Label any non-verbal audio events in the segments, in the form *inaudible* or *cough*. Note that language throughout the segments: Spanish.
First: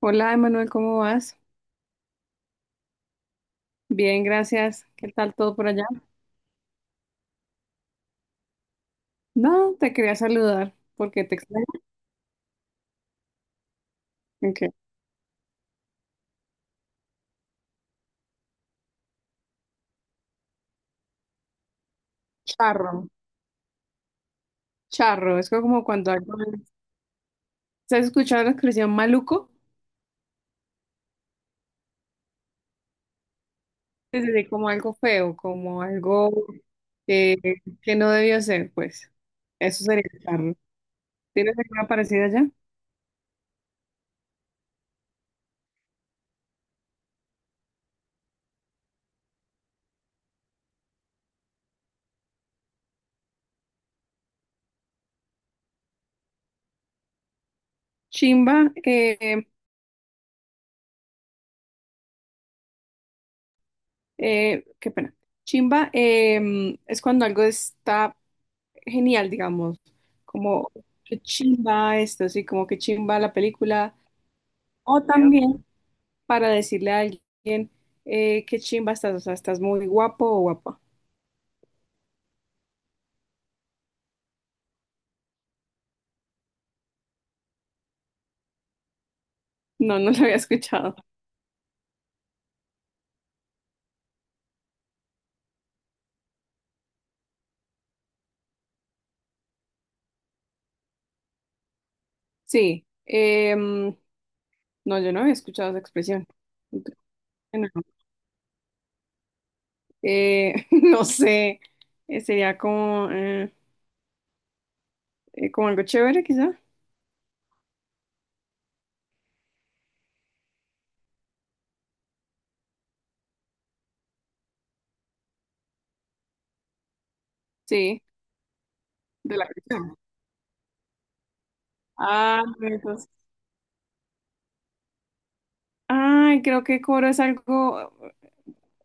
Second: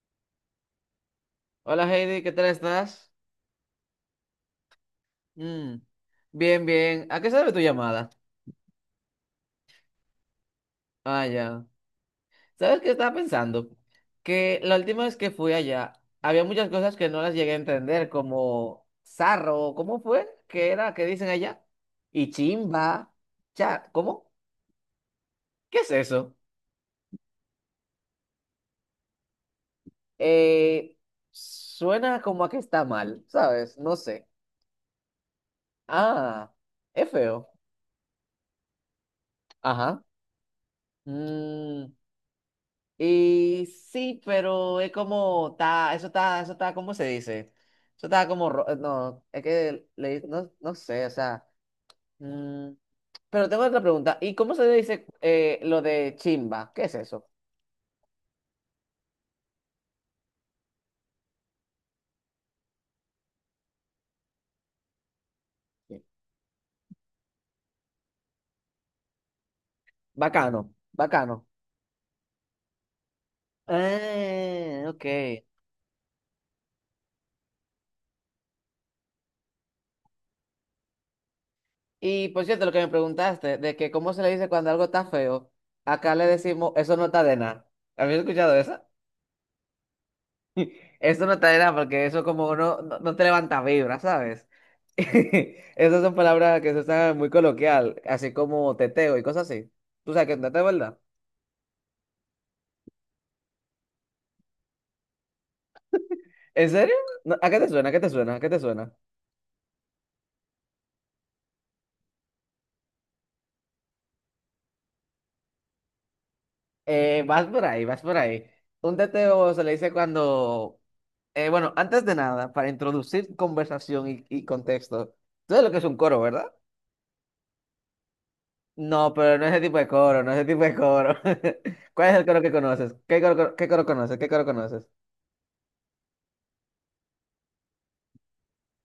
Hola, Emanuel, ¿cómo vas? Hola Heidi, ¿qué tal estás? Bien, gracias. ¿Qué tal todo por Mm, allá? Bien, bien. ¿A qué sabe tu llamada? No, te quería saludar porque Ah, te extraño. ya. ¿Sabes qué estaba pensando? Que Ok. la última vez que fui allá, había muchas cosas que no las llegué a entender, como zarro, ¿cómo fue? ¿Qué era? ¿Qué dicen allá? Y Charro, chimba. ¿Cómo? charro. Es ¿Qué como es cuando algo... eso? ¿Estás escuchando la expresión maluco? Eh, Suena como a que está mal, ¿sabes? No Es sé. decir, como algo feo, como algo Ah, es eh, feo. que no debió ser, pues. Eso Ajá. sería charro. ¿Tienes Mm, alguna parecida allá? Y sí, pero es como, está, eso está, ¿cómo se dice? Eso está como, no, es que le, no, no sé, o sea, mm, pero tengo otra pregunta. ¿Y cómo se dice lo de chimba? ¿Qué es eso? Chimba, eh, Qué pena. Chimba Sí. Es cuando algo está genial, digamos, Bacano, como que bacano. chimba esto, sí, como que chimba la película, Ah, o ok. también para decirle a alguien que chimba estás, o sea, estás muy guapo o guapa. Y por cierto, lo que me preguntaste, de que cómo se le dice cuando algo está feo, acá le decimos, eso no está de nada. ¿Habías escuchado eso? No, no lo había escuchado. *laughs* Eso no está nada porque eso como no te levanta vibra, ¿sabes? *laughs* Esas son palabras que se usan muy coloquial, así como teteo y cosas así. ¿Tú sabes qué es un teteo, verdad? Sí, no, yo no había escuchado esa expresión. ¿En Yo serio? creo No, ¿a qué que te no. suena? ¿A qué te suena? ¿A qué te suena? *laughs* No sé, sería como, como algo chévere, quizá. Vas por ahí, vas por ahí. Un teteo se le dice cuando... bueno, antes de nada, para introducir conversación y contexto, tú sabes lo que es un coro, ¿verdad? Sí, No, de pero no la es ese tipo de canción. coro, no es ese tipo de coro. *laughs* ¿Cuál es el coro Ah, que conoces? entonces. Qué coro conoces? ¿Qué coro conoces? Ay, creo que coro es algo.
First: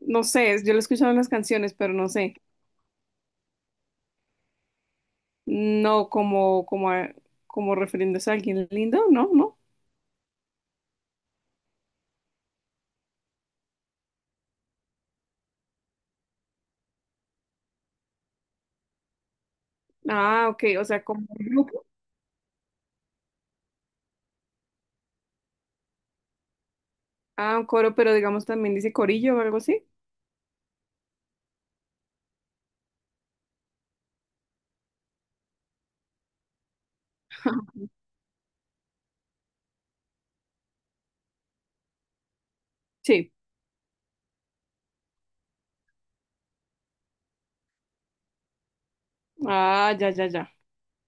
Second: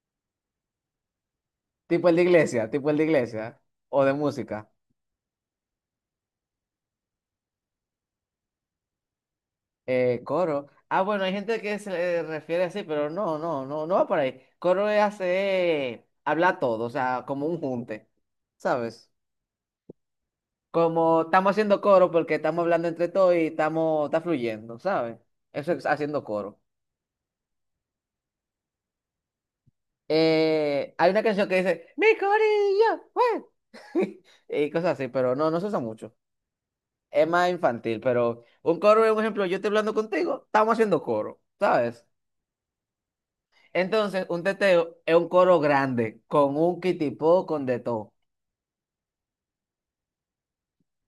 No sé, yo lo he escuchado en las canciones, pero no Tipo el de sé, iglesia, tipo el de iglesia. O de música. no como, como refiriéndose a alguien lindo, ¿no? ¿No? Coro. Ah, bueno, hay gente que se le refiere así, pero no va por ahí. Coro es hacer, habla todo, o sea, como un junte, ¿sabes? Ah, ok, o Como sea, como un estamos haciendo grupo. coro porque estamos hablando entre todos y está fluyendo, ¿sabes? Eso es haciendo coro. Ah, un coro, pero digamos también dice corillo o algo así. Hay una canción que dice, mi corillo, güey", *laughs* y cosas así, pero no se usa mucho. Es más infantil, pero un coro por ejemplo, yo estoy hablando contigo, estamos haciendo coro, ¿sabes? Sí. Entonces, un teteo es un coro grande, con un kitipó, con de todo. Ah, ya, ya, ya,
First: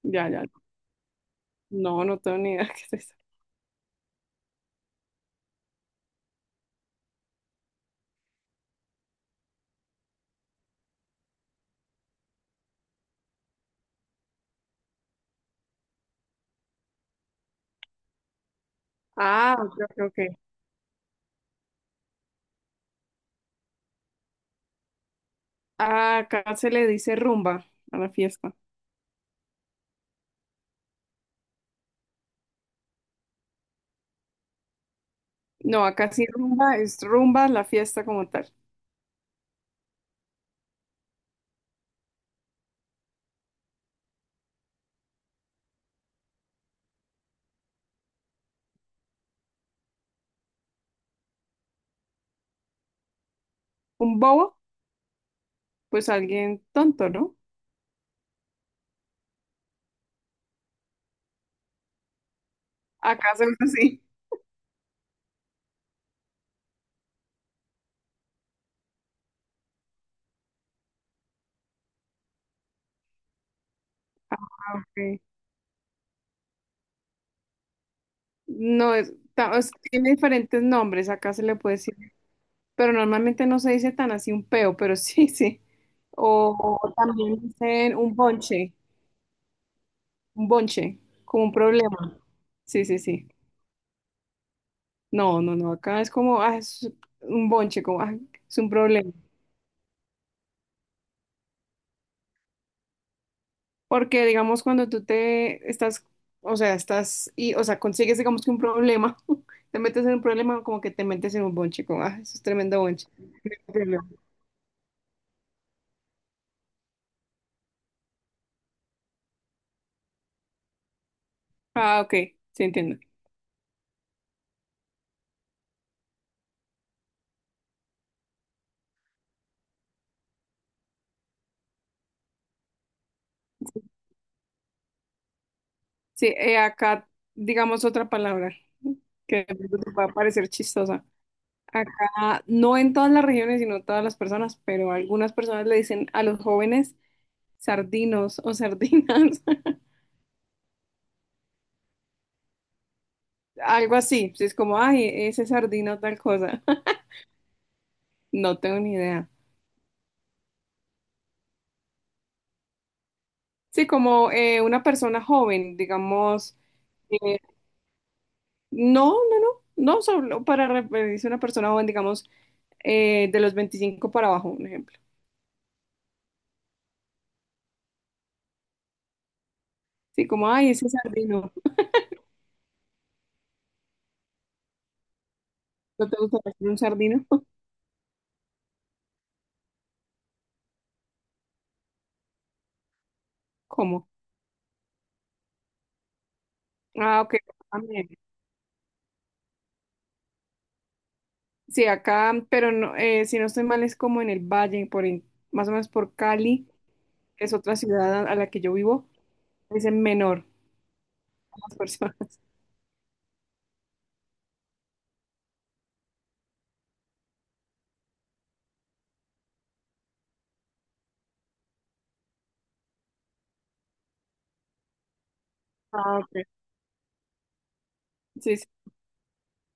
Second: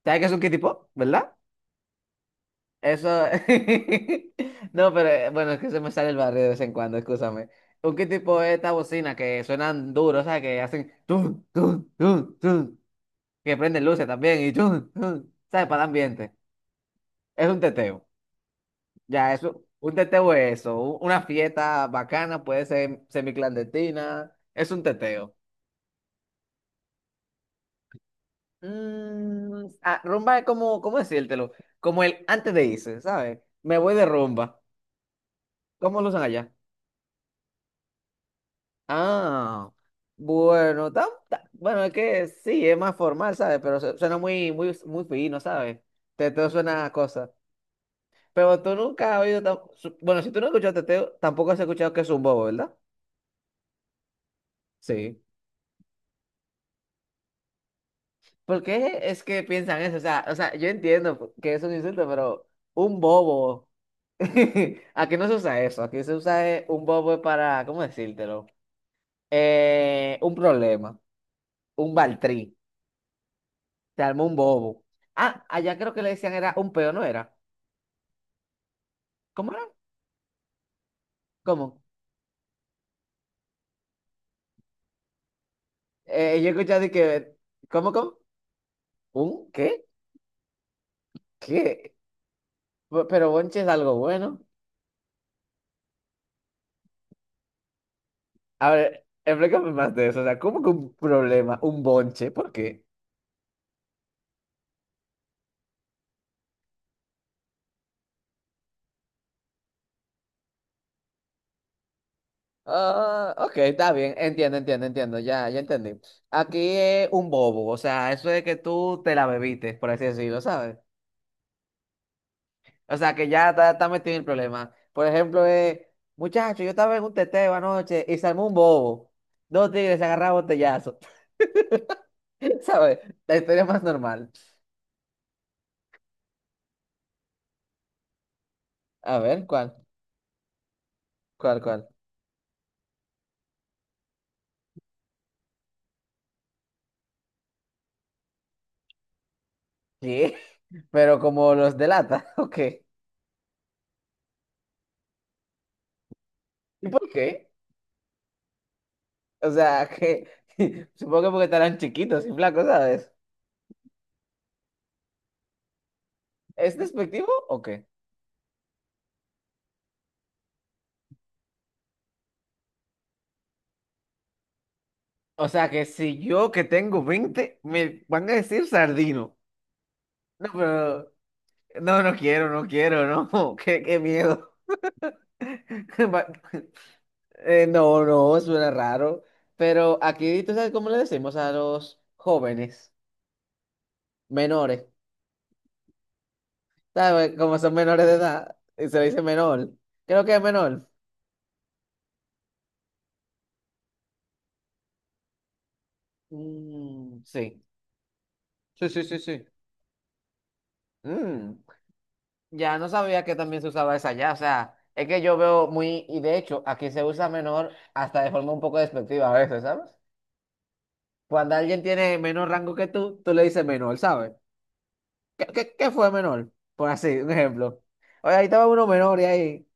¿Sabes qué ya, es un ya. kitipó? ¿Verdad? No, no tengo ni idea *laughs* qué es eso. Eso... *laughs* No, pero bueno, es que se me sale el barrio de vez en cuando, escúchame. Un kitipó es esta bocina que suenan duro, o sea, que hacen... tun, tun, tun, tun, que prenden luces también y... tun, tun, ¿sabes? Para el ambiente. Es un teteo. Ya, Ah, eso, ok, un ok, teteo ok. es eso, una fiesta bacana, puede ser semiclandestina, es un teteo. Ah, acá se le dice rumba a la fiesta. Ah, rumba es como, ¿cómo decírtelo? Como el antes de irse, ¿sabes? Me voy de rumba. No, ¿Cómo lo acá usan sí allá? rumba es rumba la fiesta como tal. Ah, bueno, bueno, es que sí, es más formal, ¿sabes? Pero suena muy, muy, muy fino, ¿sabes? Teteo suena a cosas. Pero tú nunca has oído, bueno, si tú no has escuchado teteo, tampoco has escuchado que es un bobo, ¿verdad? Un bobo, Sí. pues alguien tonto, ¿no? ¿Por qué es que piensan eso? O sea, yo entiendo que eso es un insulto, pero un Acá se usa bobo. así. *laughs* Aquí no se usa eso. Aquí se usa un bobo es para, ¿cómo decírtelo? Un problema. Un baltrí. Se armó un Ah, bobo. ok. Ah, allá creo que le decían era un peo, ¿no era? No, ¿Cómo era? Tiene diferentes nombres, acá se le puede ¿Cómo? decir, pero normalmente no se dice tan así un peo, pero *laughs* sí, sí. Yo he escuchado de O que. también ¿Cómo, dicen cómo? ¿Un qué? un bonche, como un ¿Qué? problema. Sí, sí, sí. Pero bonche es algo bueno. No, no, no, acá es como, ah, es un bonche, como, ah, es un A ver, problema. explícame más de eso. O sea, ¿cómo que un problema? Un bonche. ¿Por qué? Porque, digamos, cuando tú te estás, o sea, estás, y, o sea, consigues, digamos que un problema, *laughs* te metes en un problema, como que te metes en un bonche, como, ah, eso es tremendo bonche. Ah, ok, *laughs* está Problema. bien, entiendo, entiendo, entiendo, ya, ya entendí. Aquí es un bobo, o sea, eso es que tú te la bebiste, por así decirlo, ¿sabes? Ah, ok, sí O entiendo. sea, que ya está, metido en el problema. Por ejemplo, muchacho, yo estaba en un teteo anoche y se armó un bobo. Dos tigres se agarraron a botellazo, *laughs* ¿sabes? La historia más normal. Sí, acá digamos otra palabra A que ver, de ¿cuál? pronto te pueda parecer chistosa. ¿Cuál, cuál? Acá, no en todas las regiones, sino todas las personas, pero algunas personas le dicen a los jóvenes sardinos o sardinas, *laughs* ¿Qué? *laughs* Pero como los delata, *laughs* ok. algo así. Sí, es como, ay, ese sardino tal cosa. ¿Y *laughs* por qué? No tengo ni idea. O sea, que *laughs* supongo que porque estarán chiquitos y flacos, ¿sabes? Sí, como una persona joven, digamos, ¿Es despectivo eh, o qué? no, no, no, no solo para referirse a una persona joven, digamos, de los 25 para abajo, un ejemplo. O sea, que si yo que tengo 20 me van a decir sardino. Sí, como, No, ay, ese pero... sardino. No, no quiero, no quiero, no. *laughs* Qué miedo. *laughs* ¿No te Va- gusta hacer un sardino? *laughs* No, no, suena raro. Pero aquí, ¿tú sabes cómo le decimos a los jóvenes? ¿Cómo? Menores. Ah, ¿Sabes? ok. Como son menores También. de edad, y se le dice menor. Creo que es menor. Sí, acá, pero no, si no estoy mal, es como en el valle, más o menos por Cali, Mm, que es sí. otra ciudad a la que yo Sí, sí, vivo, sí, sí. es en menor Mm. a las personas. *laughs* Ya no sabía que también se usaba esa ya, o sea, es que yo veo muy, y de hecho, aquí se usa menor hasta de forma un poco despectiva a veces, ¿sabes? Cuando alguien tiene menor rango que tú le dices menor, ¿sabes? ¿Qué fue Ah, ok. menor? Por así, un ejemplo. Oye, ahí Sí, sí. estaba uno menor y ahí,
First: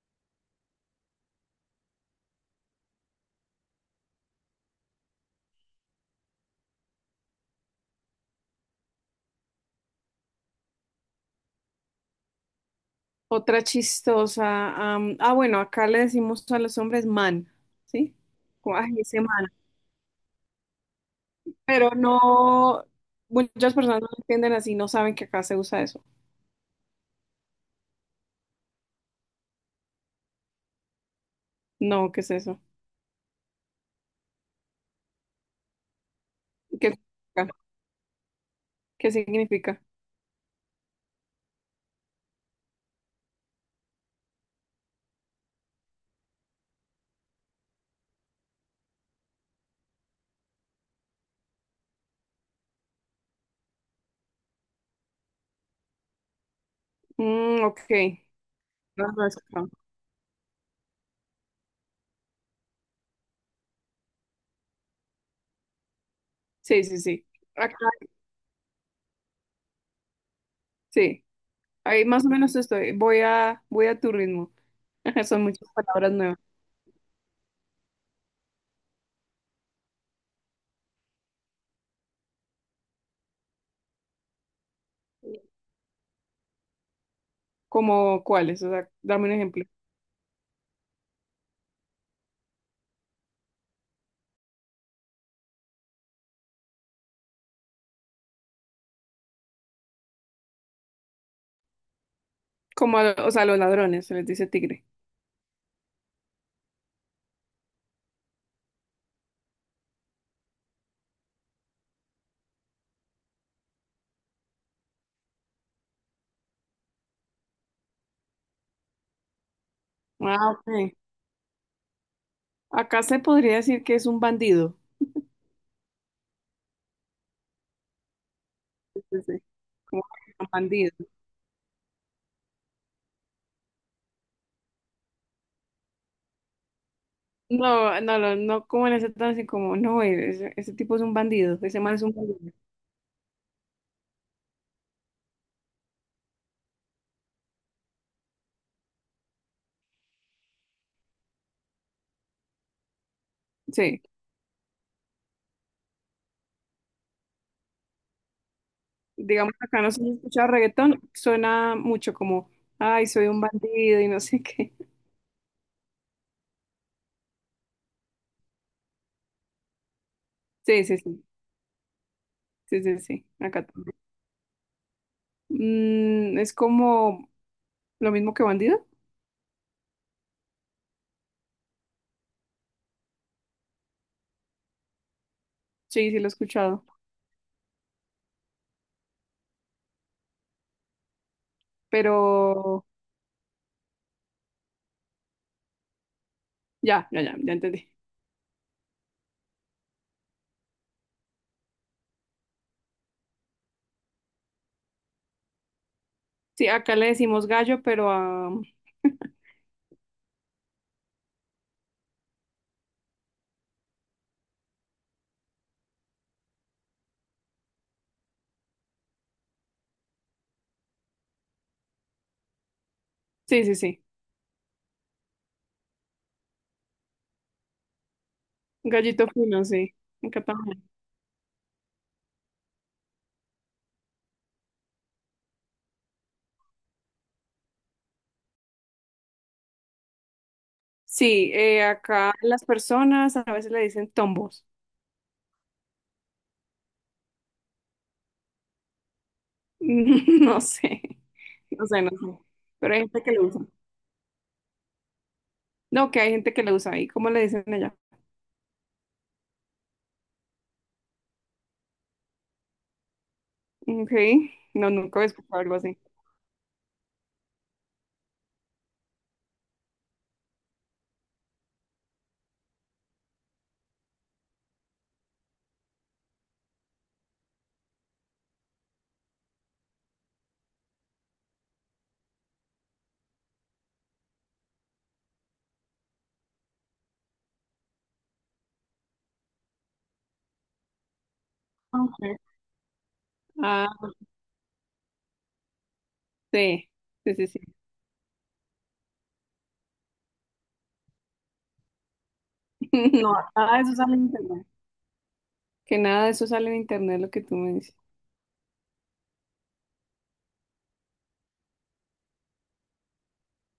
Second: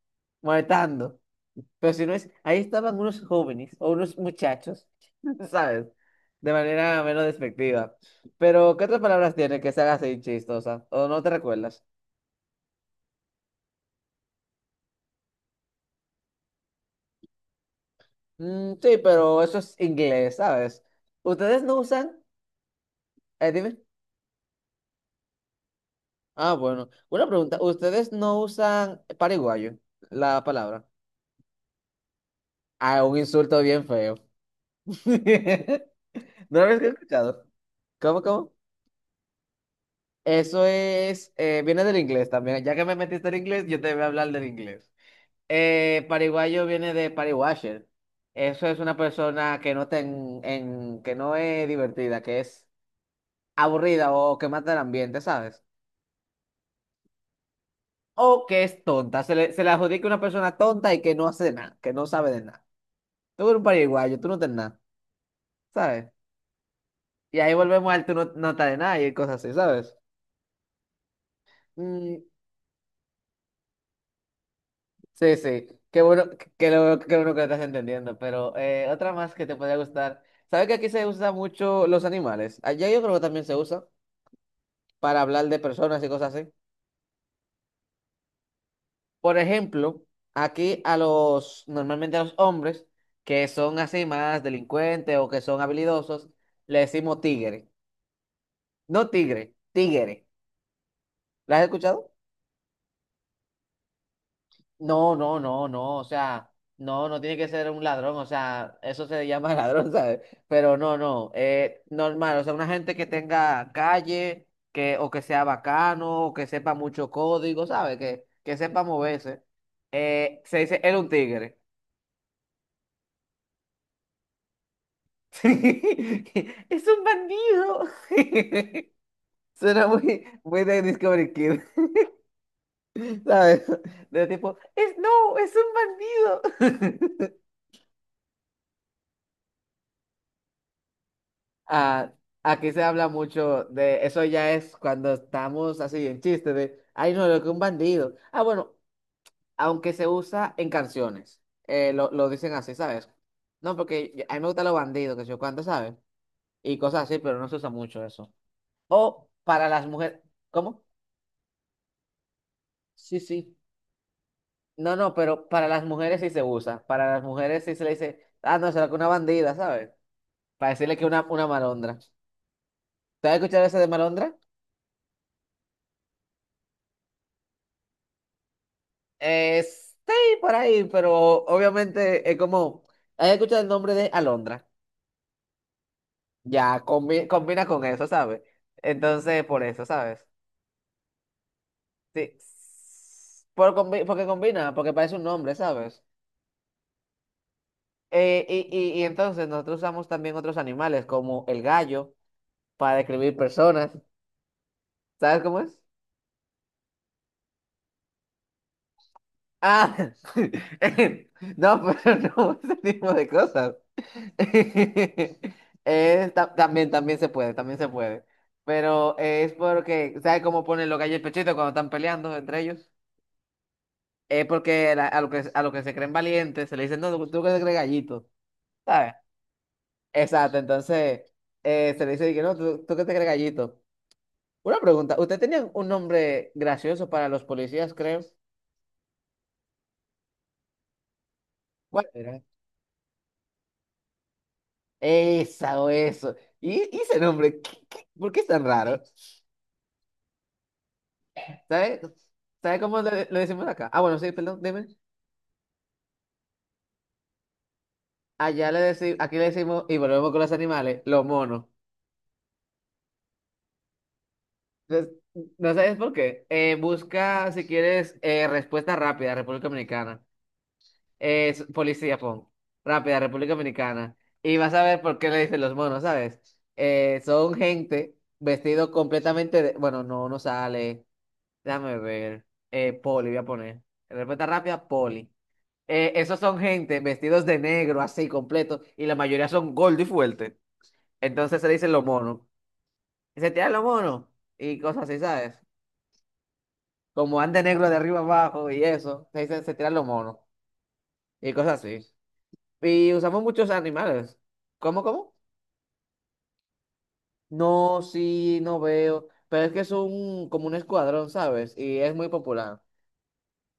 molestando. Pero si no es, ahí estaban unos jóvenes o unos muchachos, *laughs* ¿sabes? De manera menos despectiva. Pero, ¿qué otras palabras tiene que se haga así chistosa? ¿O no te recuerdas? Otra chistosa. Bueno, acá le decimos a los hombres man, ¿sí? Mm, Como, sí, ay, ese pero man. eso es inglés, ¿sabes? ¿Ustedes no Pero usan? no, muchas Dime. personas no lo entienden así, no saben que acá se usa eso. Ah, bueno. Una pregunta. ¿Ustedes no usan paraguayo, la palabra? No, ¿qué es eso? Ah, un insulto bien feo. *laughs* ¿No lo habéis ¿Qué escuchado? significa? ¿Cómo, cómo? ¿Qué significa? Eso es, viene del inglés también. Ya que me metiste en inglés, yo te voy a hablar del inglés. Pariguayo viene de party-washer. Eso es una persona que que no es divertida, que es aburrida o que mata el ambiente, ¿sabes? Mm, ok. O que es tonta. Ajá, Se es le, se acá. le adjudica a una persona tonta y que no hace nada, que no sabe de nada. Tú eres un pariguayo, tú no tienes nada, ¿sabes? Sí, sí, sí. Y ahí Acá, volvemos al tú no estás de nada y cosas así, ¿sabes? sí. Ahí Mm, más o menos estoy. Voy a tu ritmo. *laughs* sí, Son sí. muchas Qué palabras bueno, nuevas. Que lo estás entendiendo. Pero otra más que te podría gustar. ¿Sabes que aquí se usa mucho los animales? Allá yo creo que también se usa para hablar de personas y cosas así. ¿Como cuáles? O sea, dame un Por ejemplo. ejemplo, aquí normalmente a los hombres que son así más delincuentes o que son habilidosos, le decimos tigre. No tigre, tigre. ¿La has escuchado? Como, a- o sea, a los ladrones, se les dice tigre. No, no, no, no. O sea, no tiene que ser un ladrón. O sea, eso se llama *laughs* ladrón, ¿sabes? Pero no, no. Normal. O sea, una gente que tenga calle, o que sea bacano, o que sepa mucho código, ¿sabes? Que sepa moverse. Ah, Se dice, ok. era un tigre. Acá se podría decir que es un bandido. *laughs* Es un bandido. *laughs* Sí, sí, sí. Suena Como muy, un muy de bandido. Discovery Kid. *laughs* ¿Sabes? De tipo, es no, es un bandido. *laughs* No, no, no, no como en ese tono así como, no, ese tipo es un bandido, ese man es un Ah, bandido. aquí se habla mucho de eso ya es cuando estamos así en chiste de, ay no, lo que un bandido. Ah, bueno, aunque se usa en canciones, lo dicen así, ¿sabes? No, Sí, porque a mí me gustan los bandidos, que yo cuánto, ¿sabes? Y cosas así, pero no se usa mucho eso. O digamos que para acá las no se mujeres, escucha ¿cómo? reggaetón, suena mucho como, ay, Sí, soy un sí. bandido y no sé qué. No, no, pero para las mujeres sí se usa. Para las mujeres sí se le dice, ah, no, será que una bandida, ¿sabes? Para Sí, decirle sí, que una, sí, una malondra. sí, ¿Te has escuchado acá ese de también. malondra? Mm, es como lo mismo que bandido. Sí, por ahí, pero obviamente es como, he escuchado el nombre de Alondra, Sí, sí, lo he ya escuchado, combina con eso, ¿sabes? Entonces, por eso, ¿sabes? Sí. pero Porque combina, porque parece un nombre, ¿sabes? ya entendí. Y entonces nosotros usamos también otros animales, como el gallo, para describir personas, ¿sabes cómo es? Sí, acá le decimos gallo, pero a... Ah, *laughs* no, pero no, *laughs* ese tipo de cosas. *laughs* También se puede, también se puede. Pero es porque, ¿sabes cómo ponen los gallos el pechito cuando están peleando entre ellos? Sí, sí, sí, Es porque a lo que se creen valientes se le dicen, no, tú que te crees gallito, ¿sabes? gallito fino, sí, acá Exacto, también. entonces se le dice, que no, tú que te crees gallito. Una pregunta, ¿usted tenía un nombre gracioso para los policías, creo? Sí, ¿Cuál acá era? las personas a veces le dicen tombos. Esa o eso. ¿Y ese nombre? ¿Por qué es tan raro? *laughs* No sé, *laughs* no ¿Sabes? sé, no sé, ¿Sabes pero cómo hay gente le, que le lo usa. decimos acá? Ah, bueno, sí, perdón, dime. No, que hay gente que lo usa ahí, ¿cómo le dicen allá? Allá le decimos, aquí le decimos, y volvemos con los animales, los monos. Ok, no, Entonces, nunca he escuchado no algo sabes así. por qué. Busca, si quieres, respuesta rápida, República Dominicana. Policía, pon. Rápida, República Dominicana. Y vas a ver por qué le dicen los monos, ¿sabes? Son gente vestido completamente de... Bueno, no sale. Déjame ver. Poli, voy a poner. Respuesta rápida, poli. Esos son gente vestidos de negro, así, completo, y la mayoría son gordo y fuerte. Entonces se le dicen los Ok. monos. Se tiran los Ah, monos y cosas así, ¿sabes? sí, Como sí, sí, sí. ande negro de arriba abajo y eso, se dice, se tiran los monos y cosas así. Y *laughs* No, usamos muchos nada de eso sale en animales. internet. ¿Cómo, cómo? Que nada de eso sale en internet, lo que tú me dices. No, sí, no veo. Pero es que es como un escuadrón, ¿sabes? Y es muy popular.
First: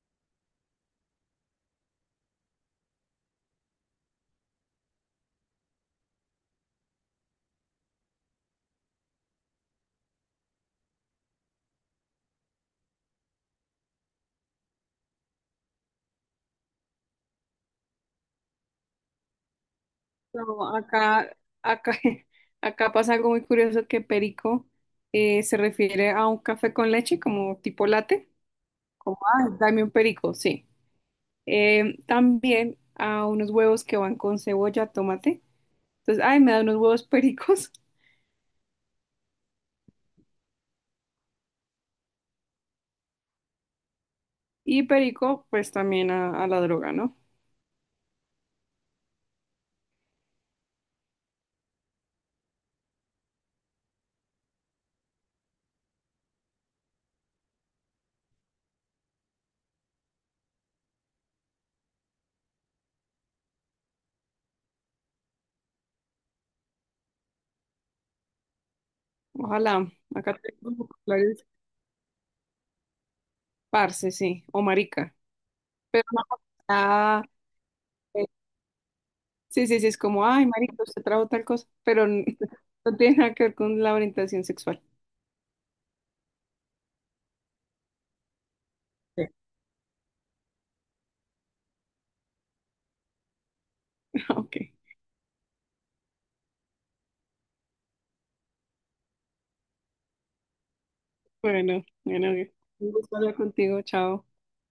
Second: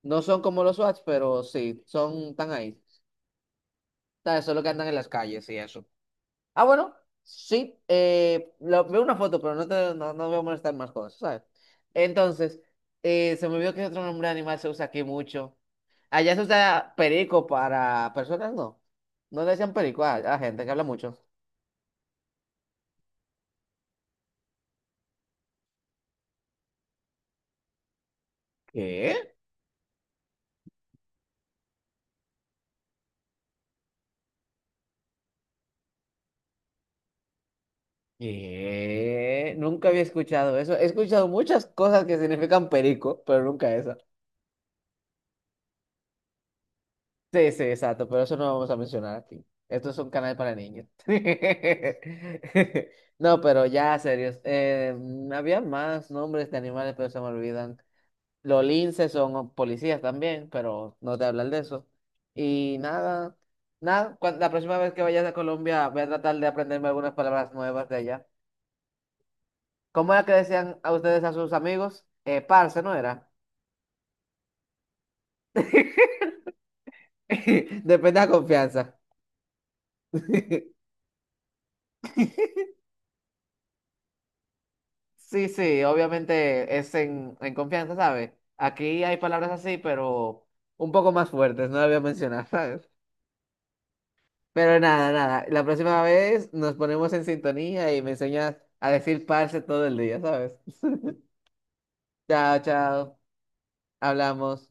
No son como los SWAT, pero sí, son tan ahí. ¿Sabes? Solo que andan en las calles y eso. Ah, bueno, sí, veo una foto, pero no te, no, no voy a molestar más cosas, ¿sabes? Entonces, se me olvidó que otro nombre de animal se usa aquí mucho. Allá se usa perico para personas, no. No le decían perico a la gente que No, habla mucho. acá, acá, *laughs* acá pasa algo muy curioso que perico se refiere a un café con leche, como tipo latte, como, ¿Qué? ah, dame un perico, sí. También a unos huevos que van con cebolla, tomate. Entonces, ay, me da unos huevos pericos. *laughs* ¿Qué? Nunca había escuchado eso. He escuchado muchas cosas que significan perico, pero nunca esa. Y perico, pues también a la droga, ¿no? Sí, sí, exacto, pero eso no lo vamos a mencionar aquí. Esto es un canal para niños. *laughs* No, pero ya, serios. Había más nombres de animales, pero se me olvidan. Los linces son policías también, pero no te hablan de eso. Y nada, nada, la próxima vez que vayas a Colombia voy a tratar de aprenderme algunas palabras nuevas de allá. Ojalá, ¿Cómo era que acá tengo decían los a ustedes a sus amigos? Parce, ¿no era? parce, sí, o marica. Pero no, ah, *laughs* Depende de la confianza. sí, sí, sí, es como, ay, marica, *laughs* usted trajo tal cosa, pero n- *laughs* no tiene nada que ver con la orientación sexual. *laughs* Sí, sí, obviamente es en confianza, ¿sabes? Aquí hay Sí. palabras así, pero un poco más fuertes, no las voy a mencionar, ¿sabes? Ok, Pero nada, nada. La próxima vez nos ponemos en sintonía y me enseñas a decir parce todo el día, ¿sabes? *laughs* bueno, bueno, Chao, un gusto chao. hablar contigo, chao. Hablamos.